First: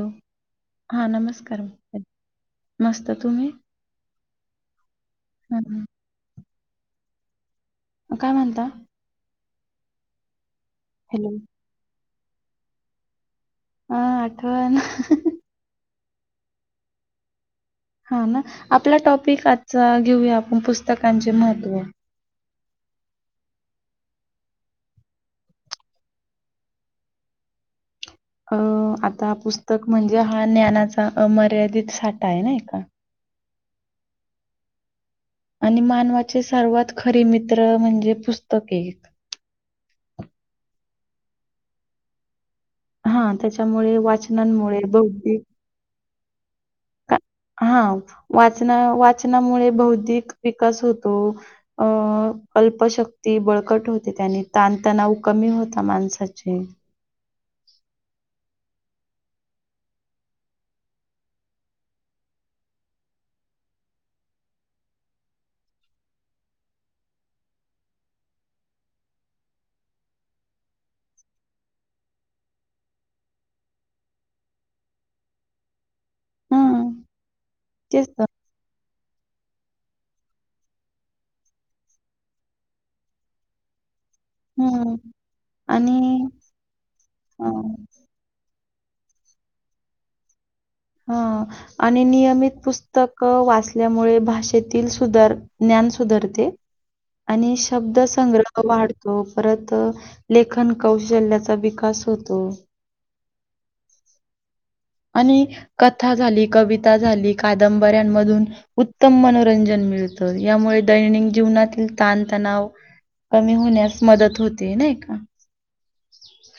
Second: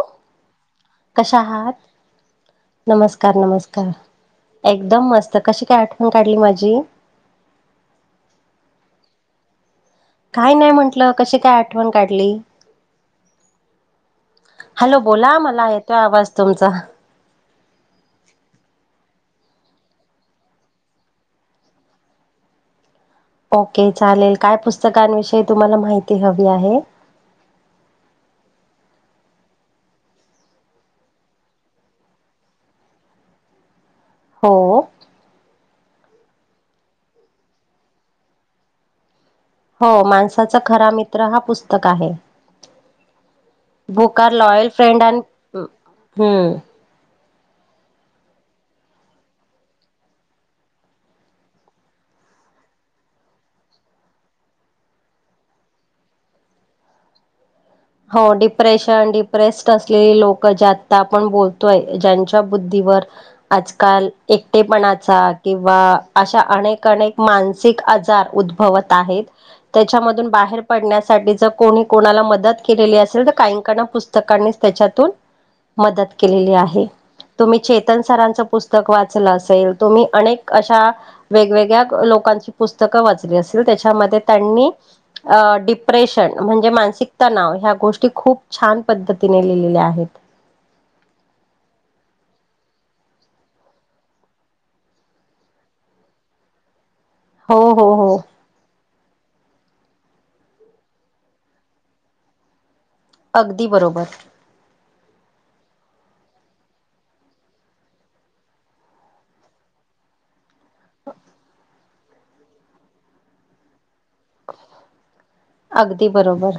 Hello हा कशा नमस्कार आहात मस्त नमस्कार तुम्ही नमस्कार. [unintelligible] एकदम मस्त हा कशी हा. काय आठवण काढली माझी. [inaudible] काय म्हणता [unintelligible] काय नाही म्हटलं हॅलो कशी काय आठवण. काढली. हा आठवण हॅलो बोला मला आहेत. आवाज तुमचा. हा ना आपला टॉपिक आजचा घेऊया आपण पुस्तकांचे महत्त्व ओके चालेल काय पुस्तकांविषयी तुम्हाला माहिती हवी आहे. अ आता पुस्तक म्हणजे हा ज्ञानाचा अमर्यादित साठा आहे ना एका हो. आणि मानवाचे सर्वात खरीे मित्र म्हणजे पुस्तक एक हो माणसाचा खरा मित्र हा पुस्तक आहे. हा त्याच्यामुळे बुकार लॉयल वाचनांमुळे फ्रेंड आणि बौद्धिक हम्म. हा वाचना वाचनामुळे बौद्धिक विकास होतो अं अल्पशक्ती बळकट होते त्यानी ताणतणाव कमी होता माणसाचे हो डिप्रेशन डिप्रेस्ड असलेली लोक जे आता आपण बोलतोय ज्यांच्या बुद्धीवर आजकाल एकटेपणाचा किंवा अशा अनेक अनेक मानसिक आजार उद्भवत आहेत त्याच्यामधून बाहेर पडण्यासाठी जर कोणी कोणाला मदत केली असेल तर काहीकणा पुस्तकांनी त्याच्यातून मदत केलेली आहे. हं. तुम्ही चेतन तेच तर. सरांचं पुस्तक वाचलं. असेल तुम्ही अक अशा वेगवेगळ्या लोकांची पुस्तकं वाचली असेल त्याच्यामध्ये त्यांनी हं. आणि डिप्रेशन म्हणजे मानसिक नाव ह्या हां, गोष्टी खूप छान पद्धतीने लिलेले आहेत. हा आणि नियमित पुस्तक वाचल्यामुळे भाषेतील सुधार ज्ञान सुधारते. आणि हो हो शब्द हो संग्रह वाढतो. परत लेखन कौशल्याचा विकास होतो. अगदी बरोबर. आणि कथा झाली कविता झाली कादंबऱ्यांमधून उत्तम मनोरंजन मिळतं. यामुळे दैनिक जीवनातील ताणतणाव कमी होण्यास मदत होते नाही का अगदी बरोबर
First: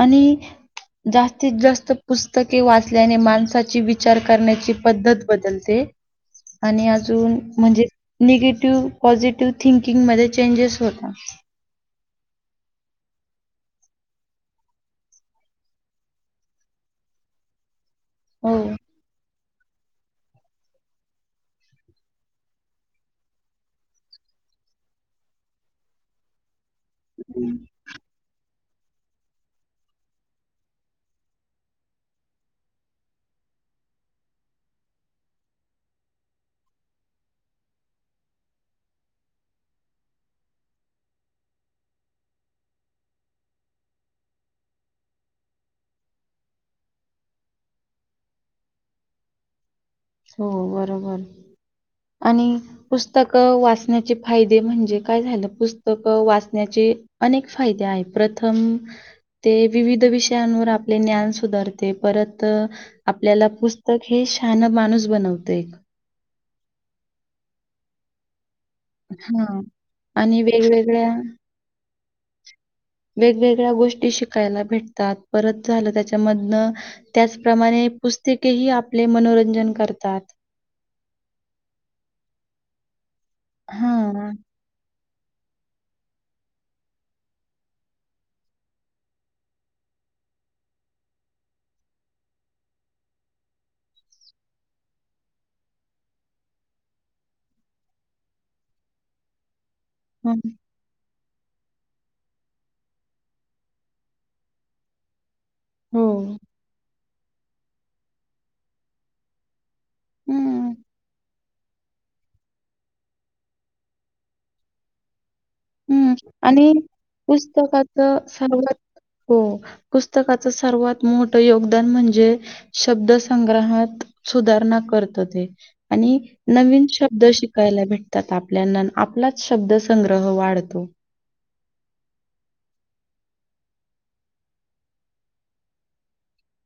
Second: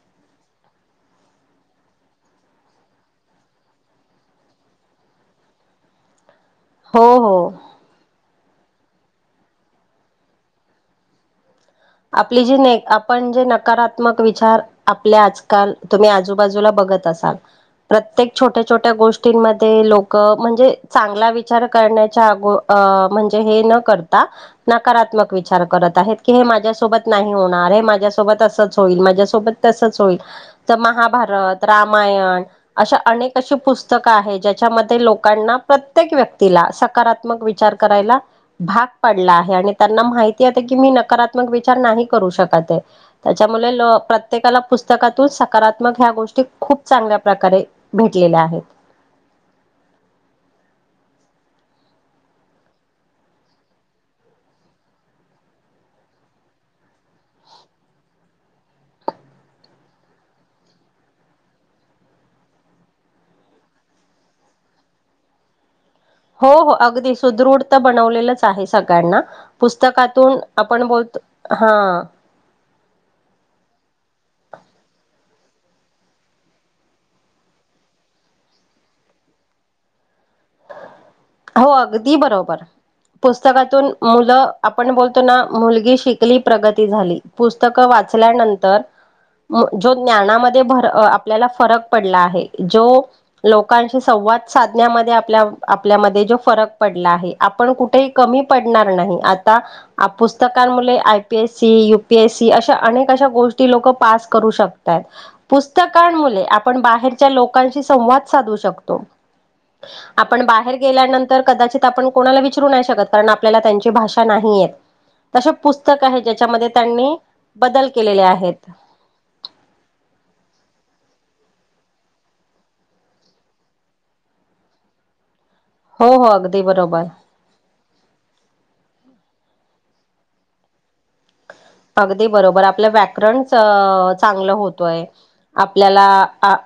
आणि जास्तीत जास्त पुस्तके वाचल्याने माणस ची विचार करण्याची पद्धत बदलते आणि हो अजून हो म्हणजे निगेटिव्ह पॉझिटिव्ह थिंकिंगमध्येध्ये चेंजेस होतात आपली जी आपण जे नकारात्मक विचार आपले आजकाल तुम्ही आजूबाजूला बघत असाल प्रत्यक हो, छोट्या छोट्या गोष्टी लोक म्हणजे चांगला विचार न करता नकारात्म विचार करतात सोबत नाही होणार माझ्यासोबत असच होईल माझ्यासोबत तसच होईल तर महाभारत रामायण अशा अनेक अशी पुस्तकं आहे ज्याच्यामध्ये लोकांना प्रत्येक व्यक्तीला सकारात्मक विचार करायला भाग पाडला आहे आणि त्यांना माहिती येत की मी नकारात्मक विचार नाही करू शक त्याच्यामुळे प्रत्येकाला पुस्तकातून सकारात्मक ह्या गोष्टी खूप चांगल्या प्रकारे भेटलेल्या आहेत हो बरोबर आणि पुस्तक वाचण्याचे फायदे म्हणजे काय झालं पुस्तक वाचण्याचे अनेक फायदे आहे प्रथम ते विविध विषयांवर आपले ज्ञान सुधारते परत आपल्याला पुस्तक हे शान मा माणूस बनवते एक हो हो अगदी सुदृढ तर बनवलेलंच आहे सगळ्यांना हां. पुस्तकातून आणि आपण बो वेगवेगळ्या ह वेगवेगळ्या गोष्टी शिकायला भेटतात परत झालं त्याच्यामधनं त्याचप्रमाणे पुस्तकेही आपले मनोरंजन करतात हो अगदी बरोबर पुस्तकातून हां. मुलं आपण बोलो मुलगी शिकली प्रगती झाली पुस्तकं वाचल्यानंतर जो ज्ञानामध्ये भर आपल्याला फरक पडला आहे जो लोकांशी संवाद साधण्यामध्ये आपल्यामध्ये जो फरक पडला आहे आपण कुठेही कमी पडणार नाही आता हं. पुस्तकांमुळे M P S C UPSC अशा अनेक अश गोष्टी लोक पास करू शकतात हो. पुस्तकांमुळे आपण बाहेर च्या लोकांशी संवाद साधू शकतो आपण हं. बाहेर गेल्यानंतर तर कदाचित आपण कोणाला विचारू नाही शकत कारण आपल्याला त्यांची भाषा नाही येत तसे पुस्तक हम् आहे ज्याच्यामध्ये आणि त्यांनी बदल केलेले पुस्तकाच आहेत सर्वात हो पुस्तकाच सर्वात मोठं योगदान म्हणजे शब्दसंग्रहात सुधारणा करत ते हो आणि हो अगदी नवीन बरोबर. शब्द शिकायला भेटतात आपल्याना आपलाच शब्द संंग्रह वाढ तो अगदी बरोबर आपलं व्याकरणच चांगलं होतोय आपल्याला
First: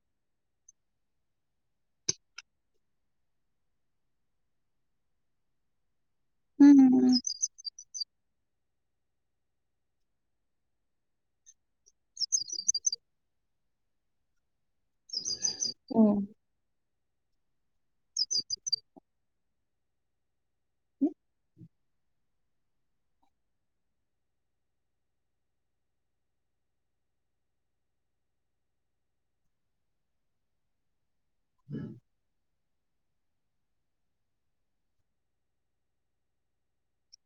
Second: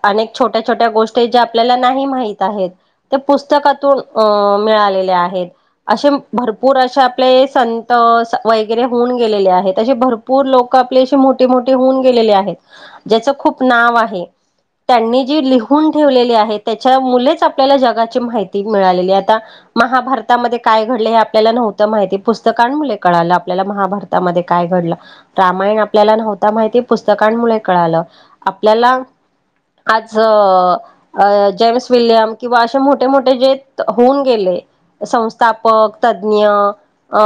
अनेक छोट्या छोट्या गोष्टी ज्या आपल्याला नाही माहित आहेत ते पुस्तकातून अ मिळालेले आहेत असे भरपूर असे हं. आपले संत वगैरे होऊन गेलेले आहेत भरपूर लोक आपले मोठे मोठे होऊन गेलेले आहेत ज्याच खूप नाव आहे त्यांनी जी ल हून हो. ठेवलेली आहेत त्याच्या मुच आपल्याला जगाची माहिती मिळालेली आता महाभारतामध्ये काय घडले हे आपल्याला नव्हतं माहिती पुस्तकांमुळे कळालं आपल्याला महाभारतामध्ये काय घड रामायण आपल्याला नव्हता माहिती पुस्तकांमुळे कळालं आपल्याला आज जेम्स विलियम किंवा असे मोठे मोठे जे होऊन गेले संस्थापक तज्ज्ञ अ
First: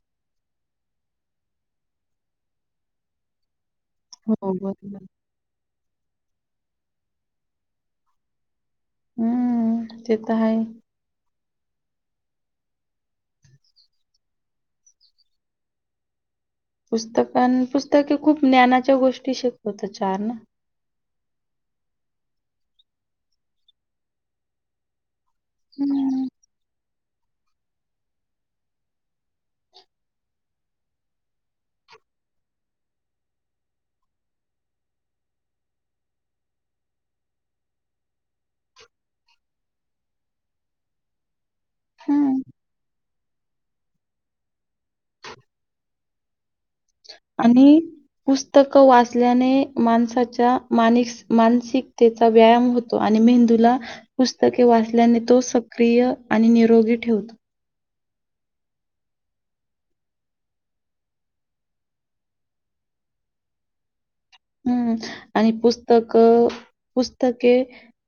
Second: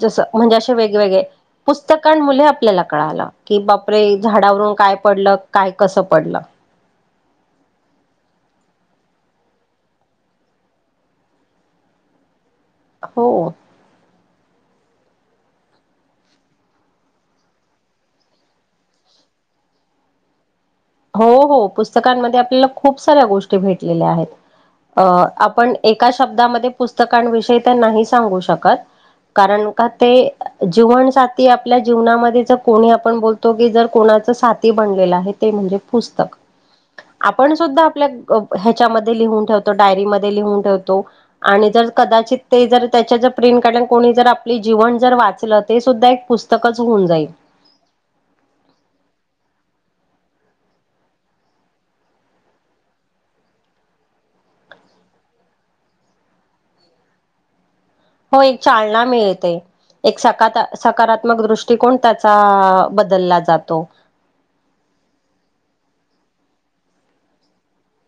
जस म्हणजे असे वेगवेगळे पुस्तकां मुळे आपल्याला कळालं की बाप् रे हो, झाडावरून काय बरोबर. पडलं काय कसं पडलं हम्म ते तर आहे हो पुस्तक पुस्तके खूप ज्ञानाच्या गोष्टी शिकवत चार ना हो हो पुस्तकांमध्ये आपल्याला खूप साऱ्या गोष्टी भेटलेल्या आहेत अ आपण एका हं. शब्दामध्ये पुस्तक पुस्तकांविषयी तर नाही सांगू शकत कारण का ते जीवन साथी आपल्या जीवनामध्ये जर कोणी आपण बोलतो की जर कोणाच साथी बनलेलं आहे ते म्हणजे पुस्तक आपण सुद्धा आपल्या ह्याच्यामध्ये लिहून ठेवतो डायरीमध्ये लिहून ठेवतो आणि जर हं. कदाचित ते जर त्याच्या ज प्रिंट कोणी जर आपली जीवन जर वाचलं ते सुद्धा एक पुस्त आणि पुस्तकं वाचल्याने माणसाच्या मानस मानसिकतेचा व्यायाम होतो आणि मेंदूला पुस्तके वाचल्याने तो सक्रिय आणि निरोगी ठेवतो हो एक चालना मिळते एक स सकारात्मक दृष्टिकोन त्याचा बदलला जातो हम्म आणि पुस्तक पुस्तके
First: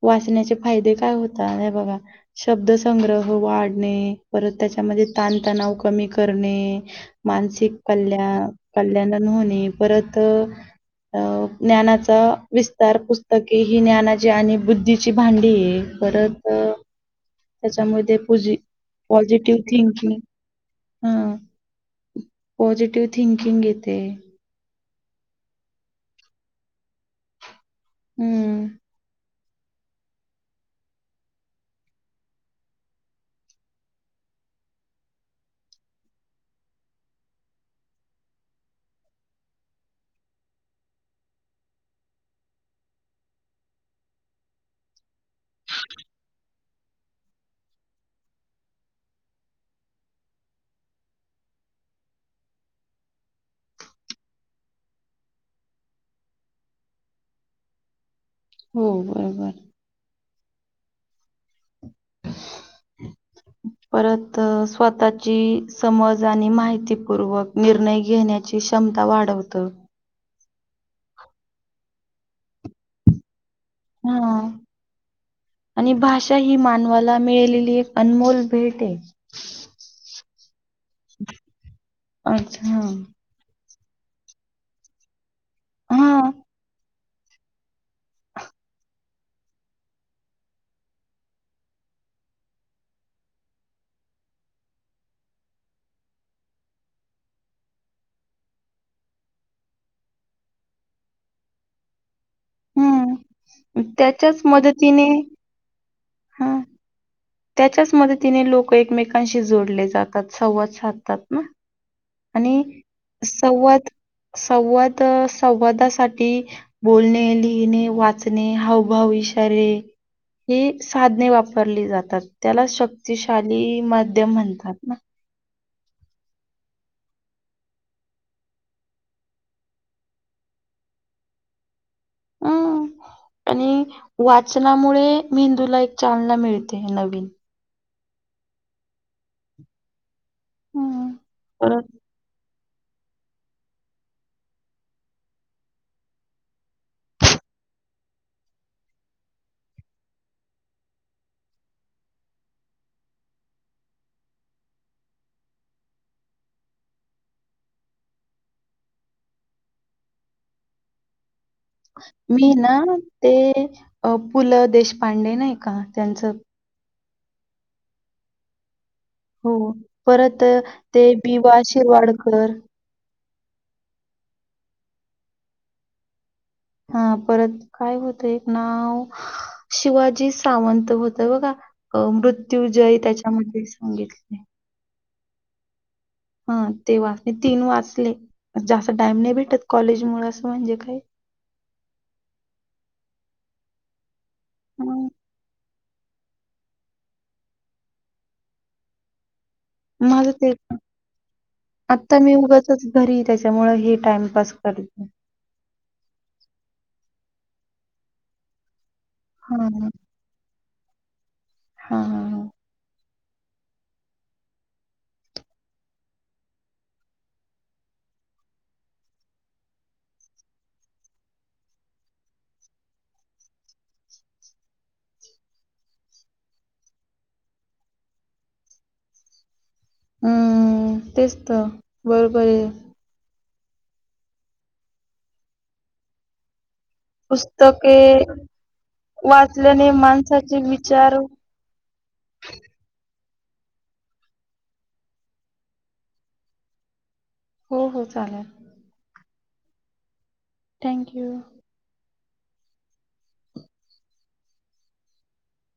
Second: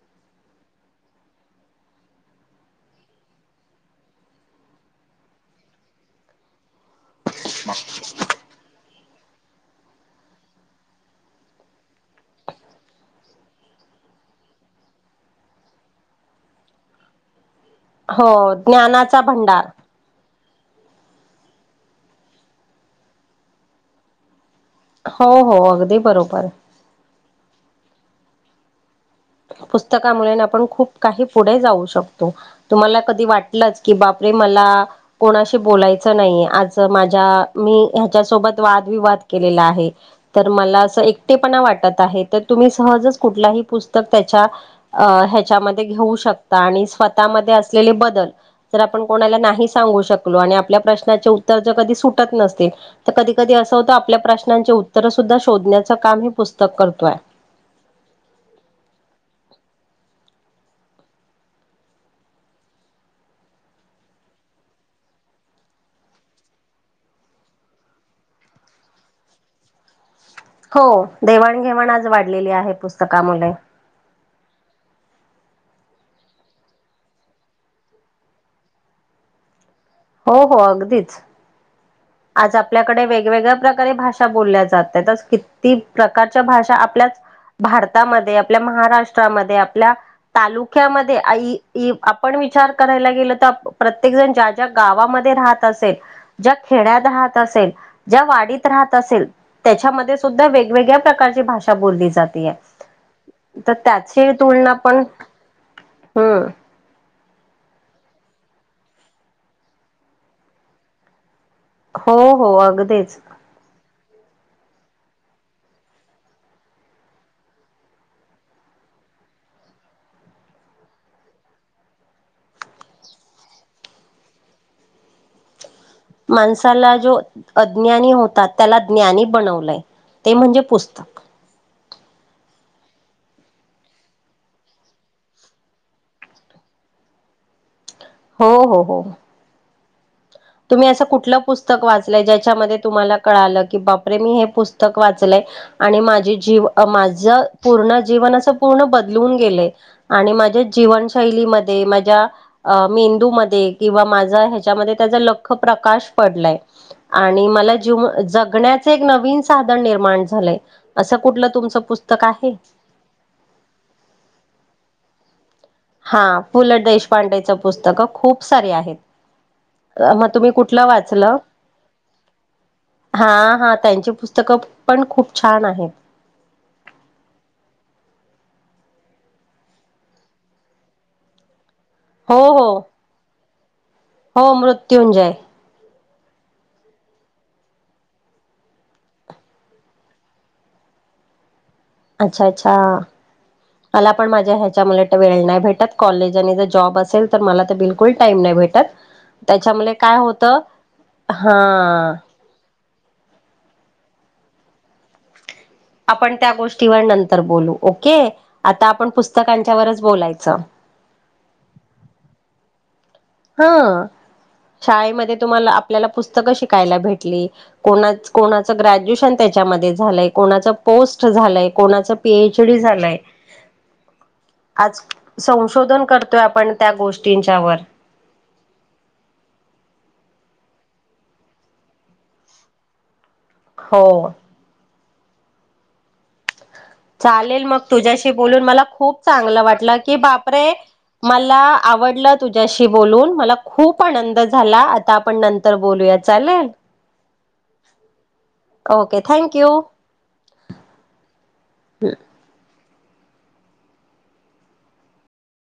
वाचण्याचे फायदे काय होतात नाही बघा शब्दसंग्रह वाढणे परत त्याच्यामध्ये ताणतणाव कमी करणे मानसिक कल्याण कल्याणान होणे परत अ ज्ञानाचा विस्तार पुस्तके ही ज्ञानाची आणि बुद्धीची भांडी आहे परत त्याच्यामध्ये प हो ज्ञानाचा पॉझिटिव्ह भंडार थिंकिंग हा पॉझिटिव्ह थिंकिंग येते हो हो अगदी बरोबर हम्म पुस्तकामुळे आपण खूप काही पुढे जाऊ शकतो तुम्हाला कधी वाटलच की बापरे मला कोणाशी बोलायचं नाहीे आज माझ्या मी ह्याच्यासोबत वादविवाद केलेला आहे तर मला असं एकटेपणा वाटत आहे तर तुम्ही सहजच कुठलाही पुस्त त्याच्या त्याच्यामध्ये घेऊ शकत आणि स्वतःमध्ये असलेले बदल जर आपण कोणाला नाही सांगू शकलो आणि आपल्या प्रश्नाचे उत्तर जर कधी सुटत नसतील तर कधी कधी असं होतं आपल्या प्रश्नांचे उत्तर सुद्धा शोधण्याच काम हे पुस्तक करतोय हो बरोबर परत स्वतःची समज आणि माहितीपूर्वक निर्णय घेण्याची क्षमता वाढवत हो, देवाणघेवाण आज वाढलेली आहे पुस्तका मुले. हा, आणि भाषा ही मानवाला मिळलेली एक अनमोल भेट हे. हो, हो आग- तेच आज अच्छा हां. आपल्याकडे वेगवेगळ- प्रकारे भाषा बोलल्या जातायत. ती हां. प्रकारच्या भाषा आपल्याच- भारतामध्ये आपल्या महाराष्ट्रामध्ये आपल्या तालुक्यामध्ये आई ई आपण विचार करायला गेलो तर प्रत्येक जण ज्या ज्या गावामध्ये राहत असेल. ज्या- खेड्यात राहत असेल ज्या वाडीत राहत असेल त्याच्यामध्ये सुद्धा वेगवेगळ्या प्रकारची भाषा बोलली जाते. हं. तर त्याची त्याच्याच तुलना पण... मदतीने हम्म. हां. त्याच्याच मदतीने लोक एकमेकांशी जोडले जातात संवाद साधतात ना. हो, हो आणि अगदीच संवाद संवाद संवादासाठी बोलणे, लिहिणे, वाचणे, हावभाव, इशारे हे साधने वापरली जात तात त्याला शक्तिशाली माध्यम म्हणतात ना. माणसाला जो अज्ञानी होतात त्याला ज्ञानी बनवलंय ते म्हणजे पुस्तक. हं आणि वाचनामुळे मेंदूला एक चालना मिळते नवीन. हो हो हो. तुम्ही असं हं. कुठलं परत पुस्तक वाचलंय ज्याच्यामध्ये- तुम्हाला कळालं की, बापरे! मी हे पुस्तक वाचलय आणि माझे जीव माझं पूर्ण जीवन अस पूर्ण बदलून गेलंय आणि माझ्या जीवनशैलीमध्ये माझ्या अ मेंदू मध्ये किंवा माझं ह्याच्यामध्ये त्याजा ल- ख प्रकाश पडलाय आणि मला जीव जगण्याचे एक नवीन साधन निर्माण झालंय असं कुठलं तुमचं पुस्तक मी आहे ना ते पु. ल. देशपांडे नाही का हा त्यांचं पु. ल. देश- पांडेचं पुस्तकं खूप सारे आहेत. हो मग परत तुम्ही कुठलं ते बि. वाचलं? वा. शिरवाडकर. हा हा त्यांची पुस्तकं पण खूप छान आहेत. हा परत काय होतं एक नाव? शिवाजी सावंत होत बघा. अ हो हो मृत्यूजय त्याच्यामध्ये सांगितले हो, मृत्यूंजय. [inaudible] हा, ते वाच तीन वाचले जास्त टाइम नाही भेटत कॉलेज मूळ असं म्हणजे काय? अच्छा, अच्छा मला- पण माझ्या ह्याच्यामुळे हं, ट वेळ नाय भेटत. कॉलेज आणि जर जॉब असेल तर मला बिलकुल टाईम नाय भेटत. त्याच्यामुले काय माझं ते होतं? हा आता मी उगाचच घरी त्याच्यामुळे हे टाइमपास करते. आपण त्या गोष्टीवर नंतर बोलू, ओके आता आपण हा पुस्तकांच्यावरच बोलायचं. हा हा हा ह शाळेमध्ये तुम्हाला आपल्याला पुस्तकं शिकायला भेटली. कोणा कोणाचं ग्रॅज्युएशन त्याच्यामध्ये झालंय. कोणाच पोस्ट झालंय. कोणाच पीएच डी झालंय. आज संशोधन करतोय आपण त्या गोष्टींच्यावर. हम्म तेच त बरोबर आहे. हो चालेल मग पुस्तके तुझ्याशी बोलून मला खूप चांगलं वाचल्याने वाटलं की माणसाचे बापरे! विचार मला आवडलं तुझ्याशी बोलून. मला खूप आनंद झाला. आता आपण नंतर बोलूया चालेल. हो हो चालेल. Okay thank you. थँक्यू. [unintelligible]